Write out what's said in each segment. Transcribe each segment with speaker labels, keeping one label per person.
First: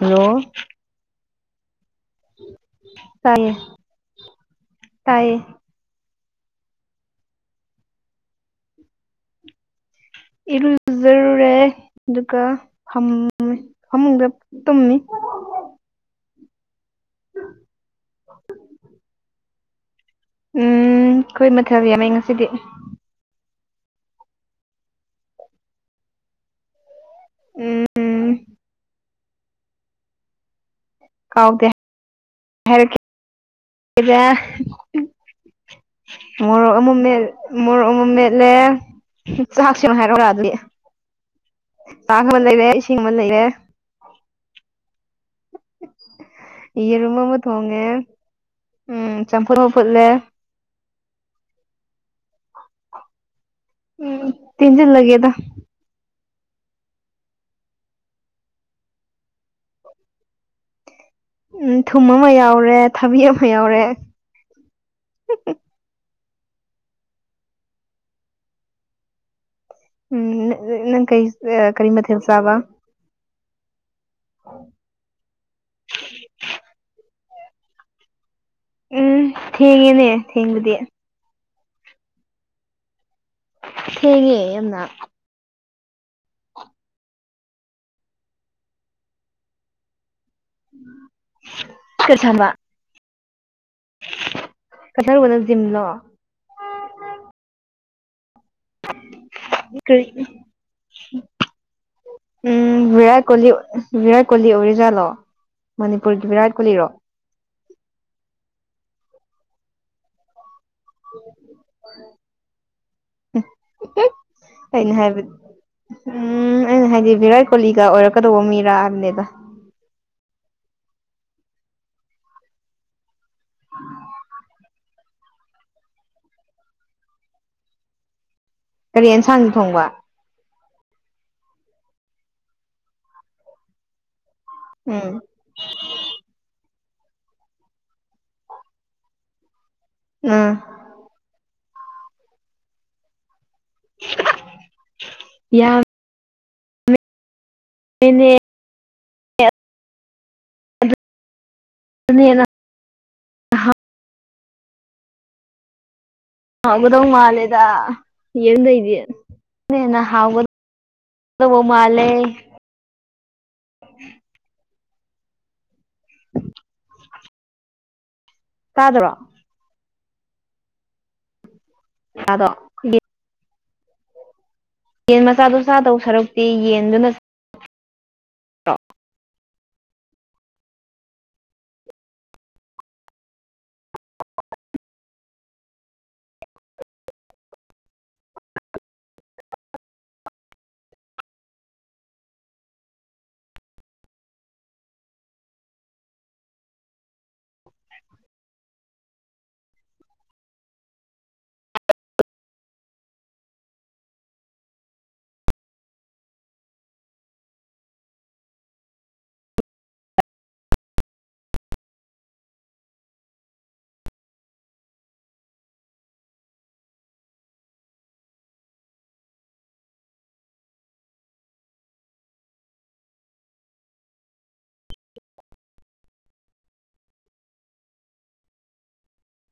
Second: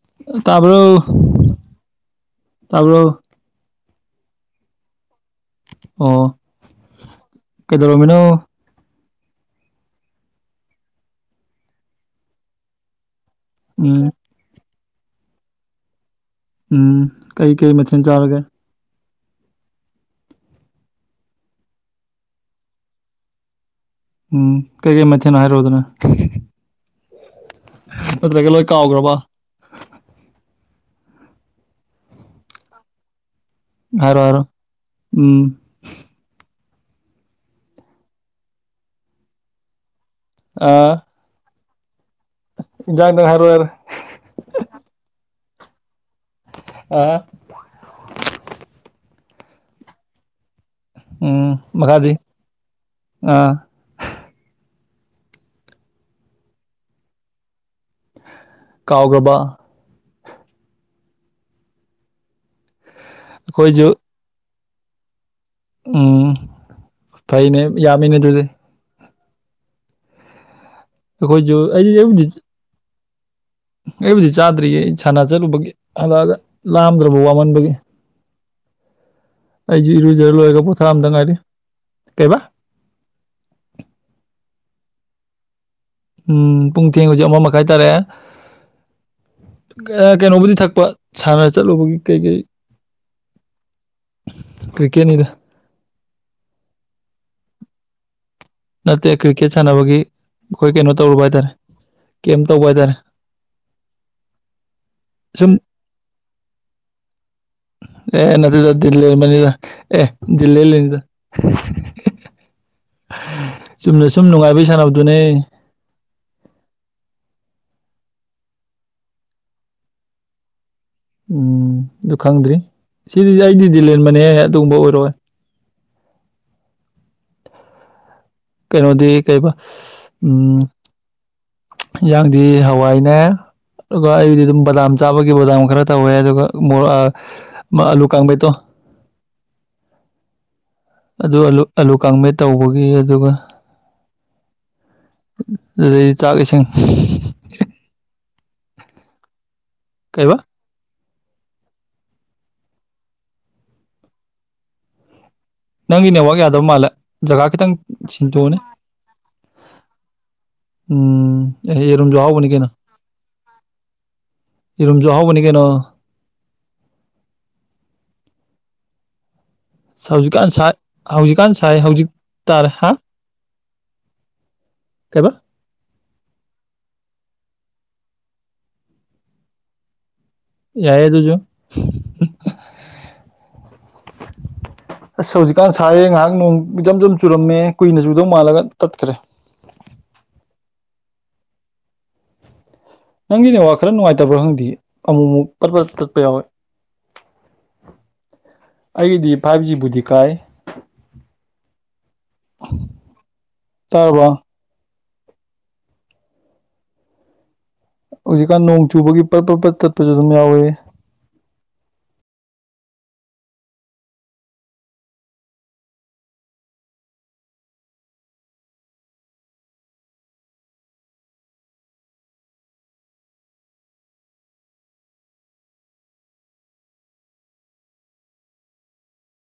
Speaker 1: Hello
Speaker 2: ꯇꯕꯔ ꯇꯕꯔ꯫
Speaker 1: ꯇꯥꯏꯌꯦ ꯇꯥꯏꯌꯦ꯫
Speaker 2: ꯑꯣ ꯀꯩꯗꯧꯔꯃꯤꯅꯣ꯫
Speaker 1: ꯏꯔꯨꯨꯖꯔꯨꯔꯦ ꯑꯗꯨꯒ ꯐꯝ
Speaker 2: ꯎꯝ
Speaker 1: ꯐꯃꯨꯡꯗ꯫ ꯇꯨꯝꯃꯤ꯫
Speaker 2: ꯎꯝ ꯀꯩ ꯀꯩ ꯃꯊꯦꯜ ꯆꯥꯔꯒꯦ꯫
Speaker 1: ꯎꯝ ꯑꯩꯈꯣꯏ ꯃꯊꯦꯜ ꯌꯥꯝꯃꯦ ꯉꯁꯤꯗꯤ꯫
Speaker 2: ꯎꯝ ꯀꯩꯀꯩ ꯃꯊꯦꯜꯅꯣ ꯍꯥꯏꯔꯣꯗꯅ꯫
Speaker 1: ꯎꯝ
Speaker 2: ꯅꯠꯇ꯭ꯔꯒ ꯂꯣꯏ ꯀꯥꯎꯈ꯭ꯔꯕ꯫
Speaker 1: ꯀꯥꯎꯗꯦ꯫
Speaker 2: ꯍꯥꯏꯔꯣ ꯍꯥꯏꯔꯣ ꯎꯝ
Speaker 1: [unintelligible] ꯃꯣꯔꯣꯛ ꯑꯃꯨꯛ ꯃꯦ ꯃꯣꯔꯣꯛ ꯑꯃꯨꯛ ꯃꯦꯠꯂꯦ ꯆꯥ꯫
Speaker 2: ꯑ
Speaker 1: [unintelligible] ꯇꯥꯒꯕ ꯂꯩꯔꯦ ꯁꯤ ꯃꯝ
Speaker 2: ꯏꯟꯖꯥꯡꯗꯪ
Speaker 1: ꯂꯩꯔꯦ꯫
Speaker 2: ꯍꯥꯏꯔꯣ ꯌꯥꯔꯦ ꯑ
Speaker 1: ꯌꯦꯔꯨꯝ ꯑꯃ ꯊꯣꯡꯉꯦ ꯎꯝ ꯆꯝꯐꯨꯠ ꯑꯃ ꯐꯨꯠꯂꯦ꯫
Speaker 2: ꯎꯝ ꯃꯈꯥꯗꯤ ꯑꯥ꯫
Speaker 1: ꯇꯦꯝꯁꯤꯟꯂꯒꯦꯗ꯫
Speaker 2: ꯀꯥꯎꯈꯔꯥꯕ꯫
Speaker 1: ꯎꯝ ꯊꯨꯝ ꯑꯃ ꯌꯥꯎꯔꯦ ꯊꯕꯤ ꯑꯃ ꯌꯥꯎꯔꯦ꯫
Speaker 2: ꯑꯩꯈꯣꯏꯁꯨ ꯎꯝ ꯐꯩꯅꯦ ꯌꯥꯝꯃꯤꯅꯦ ꯑꯗꯨꯗꯤ꯫
Speaker 1: ꯎꯝ ꯅꯪ ꯀꯩ
Speaker 2: ꯑꯩꯈꯣꯏꯁꯨ
Speaker 1: ꯀꯔꯤ
Speaker 2: ꯑꯩ
Speaker 1: ꯃꯊꯦꯜ
Speaker 2: ꯑꯩꯕꯨꯗꯤ
Speaker 1: ꯆꯥꯕ꯫
Speaker 2: ꯑꯩꯕꯨꯗꯤ ꯆꯥꯗ꯭ꯔꯤꯌꯦ ꯑꯩ ꯁꯥꯟꯅ ꯆꯠꯂꯨꯕꯒꯤ ꯍꯜꯂꯛꯑꯒ ꯂꯥꯝꯗ꯭ꯔꯕ ꯋꯥꯃꯟꯕꯒꯤ꯫
Speaker 1: ꯎꯝ꯫
Speaker 2: ꯑꯩꯁꯦ
Speaker 1: ꯊꯦꯡꯉꯦꯅꯦ
Speaker 2: ꯏꯔꯨꯖ ꯂꯣꯏꯔꯒ
Speaker 1: ꯊꯦꯡꯕꯗꯤ
Speaker 2: ꯄꯣꯊꯥꯕꯗ ꯉꯥꯏꯔꯤ ꯀꯩꯕꯥ꯫
Speaker 1: ꯊꯦꯡꯉꯦ ꯌꯥꯝꯅ꯫
Speaker 2: ꯎꯝ ꯄꯨꯡꯊꯦꯡ ꯍꯧꯖꯤꯛ ꯑꯃ ꯃꯈꯥꯏ ꯇꯥꯔꯦꯑꯦ꯫ ꯀꯩꯅꯣꯕꯨꯗꯤ ꯊꯛꯄ ꯁꯥꯟꯅ ꯆꯠꯂꯨꯕꯒꯤ ꯀꯩ ꯀꯩ꯫
Speaker 1: ꯀꯊꯔꯨꯕꯅ ꯖꯤꯝꯅꯣ꯫
Speaker 2: ꯅꯠꯇꯦ ꯀ꯭ꯔꯤꯀꯦꯠ ꯁꯥꯟꯅꯕꯒꯤ
Speaker 1: ꯀꯔꯤ
Speaker 2: ꯑꯩꯈꯣꯏ ꯀꯩꯅꯣ ꯇꯧꯔꯨꯕ ꯍꯥꯏꯇꯥꯔꯦ꯫ ꯀꯦꯝ ꯇꯧꯕ ꯍꯥꯏꯇꯥꯔꯦ
Speaker 1: ꯎꯝ ꯔꯠ ꯀꯣꯂꯤ ꯔꯥꯠ ꯀꯣꯜꯂꯤ ꯑꯣꯔꯤꯖꯥ ꯂ꯫
Speaker 2: ꯁꯨꯝ
Speaker 1: ꯃꯅꯤꯄꯨꯔꯒꯤ ꯚꯤꯔꯥꯠ ꯀꯣꯂꯤꯔꯣ꯫
Speaker 2: ꯑꯦ ꯅꯗꯜꯂꯤ ꯃꯅꯤꯗ ꯑꯦꯜꯂꯤ ꯂꯅꯤꯗ꯫ ꯆꯨꯝꯅ ꯁꯨꯝ ꯅꯨꯡꯉꯥꯏꯕꯩ
Speaker 1: ꯑꯩꯅ
Speaker 2: ꯁꯥꯟꯅꯕꯗꯨꯅꯦ꯫
Speaker 1: ꯍꯥꯏꯕꯗꯤ ꯎꯝ ꯑꯩꯅ ꯍꯥꯏꯗꯤ ꯚꯤꯔꯥꯠ ꯀꯣꯂꯤꯒ ꯑꯣꯏꯔꯛꯀꯗꯧꯕ ꯃꯤꯔꯥꯕꯅꯦꯗ꯫
Speaker 2: ꯎꯝ ꯑꯗꯨ ꯈꯪꯗ꯭ꯔꯤ ꯁꯤꯗꯤ ꯑꯩꯗꯤ ꯗꯤꯜ ꯂꯦꯟꯕꯅꯦ ꯑꯗꯨꯒꯨꯝꯕ ꯑꯣꯏꯔꯣꯏ꯫
Speaker 1: ꯀꯔꯤ
Speaker 2: ꯀꯩꯅꯣꯗꯤ
Speaker 1: ꯑꯦꯟꯁꯥꯡꯗꯤ
Speaker 2: ꯀꯩꯕ
Speaker 1: ꯊꯣꯡꯕ
Speaker 2: ꯎꯝ꯫ ꯍꯟꯌꯥꯥꯡꯗꯤ ꯍꯋꯥꯏꯅꯦ ꯑꯗꯨꯒ ꯑꯩꯗꯤ꯫ ꯑꯗꯨꯝ ꯕꯗꯥꯝ
Speaker 1: ꯎꯝ
Speaker 2: ꯆꯥꯕꯒꯤ ꯕꯗꯥꯝ ꯈꯔ ꯇꯧꯋꯦ ꯑꯗꯨꯒ꯫ ꯂꯨ ꯀꯥꯡꯃꯦꯠ ꯇꯣ꯫
Speaker 1: ꯎꯝ꯫
Speaker 2: ꯑꯗꯨ ꯑꯂꯨ ꯑꯂꯨ ꯀꯪꯃꯦ ꯇꯧꯕꯒꯤ ꯑꯗꯨꯒ꯫ ꯂꯩ ꯆꯥꯒꯁꯤꯡ꯫
Speaker 1: ꯑꯅꯦ꯫
Speaker 2: ꯀꯩꯕ꯫
Speaker 1: [unintelligible]
Speaker 2: ꯅꯪꯒꯤ ꯅꯦꯋꯥꯛ ꯌꯥꯗꯕ ꯃꯥꯜꯂꯦ
Speaker 1: ꯍꯥꯎꯒꯗꯧ
Speaker 2: ꯖꯒꯥ
Speaker 1: ꯃꯥꯜꯂꯦꯗ
Speaker 2: ꯈꯤꯇꯪ ꯁꯤꯟꯗꯣꯛꯑꯅꯦ
Speaker 1: ꯌꯦꯟꯗꯩꯗꯤ ꯑꯗꯨꯅ ꯍꯦꯟꯅ ꯍꯥꯎꯒꯗꯧꯕ ꯃꯥꯜꯂꯦ
Speaker 2: ꯎꯝꯔꯝꯁꯨꯎꯕꯅꯤ ꯀꯦꯅ
Speaker 1: [unintelligible]
Speaker 2: ꯏꯔꯨꯝꯝꯁꯨꯍꯕꯅꯤ ꯀꯩꯅꯣ
Speaker 1: ꯎꯝ ꯇꯥꯗ꯭ꯔꯣ
Speaker 2: ꯍꯧꯖꯤꯛꯀꯥꯟꯥꯏ ꯍꯧꯖꯤꯛꯀꯥꯟ ꯁꯥꯏ ꯍꯧꯖꯤꯛ
Speaker 1: ꯆꯥꯗꯣ
Speaker 2: ꯇꯥꯔꯦ ꯍꯥ
Speaker 1: ꯌꯦꯟ
Speaker 2: ꯀꯩꯕ
Speaker 1: ꯃꯆꯥꯗꯨꯣ ꯆꯥꯗꯧ ꯁꯔꯨꯛꯇꯤ ꯌꯦꯟꯗꯨꯅ ꯇ
Speaker 2: ꯌꯥꯏꯌꯦ ꯇꯨꯁꯨ ꯑꯁ ꯍꯧꯖꯤꯛꯀꯥꯟ ꯁꯥꯥꯏꯔꯦ ꯉꯥꯏꯍꯥꯛ ꯅꯣꯡ ꯏꯆꯝ ꯆꯝ ꯆꯨꯔꯝꯃꯦ ꯀꯨꯏꯅ ꯆꯨꯗꯧ ꯃꯥꯜꯂꯒ ꯀꯠꯈ꯭ꯔꯦ
Speaker 1: [unintelligible]
Speaker 2: ꯅꯪꯒꯤꯅꯦ ꯋꯥ ꯈꯔ ꯅꯨꯡꯉꯥꯏꯇꯕ꯭ꯔꯥ ꯈꯪꯗꯦ ꯑꯃꯨꯛ ꯑꯃꯨꯛ ꯀꯠꯄ ꯇꯠꯄ ꯌꯥꯎꯋꯦ ꯑꯩꯒꯤꯗꯤ ꯐꯥꯏꯚ ꯖꯤꯕꯨꯗꯤ ꯀꯥꯏ ꯇꯥꯔꯕ ꯍꯧꯖꯤꯛꯀꯥꯟ ꯅꯣꯡ ꯆꯨꯕꯒꯤ ꯄꯠ ꯄ ꯄꯠ ꯇꯠꯄꯁꯨ ꯑꯗꯨꯝ ꯌꯥꯎꯋꯦ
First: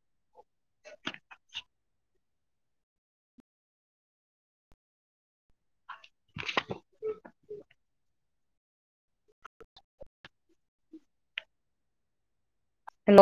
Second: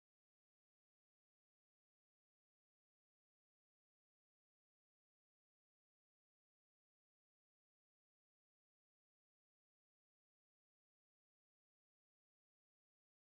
Speaker 1: [unintelligible] ꯍꯜꯂꯣ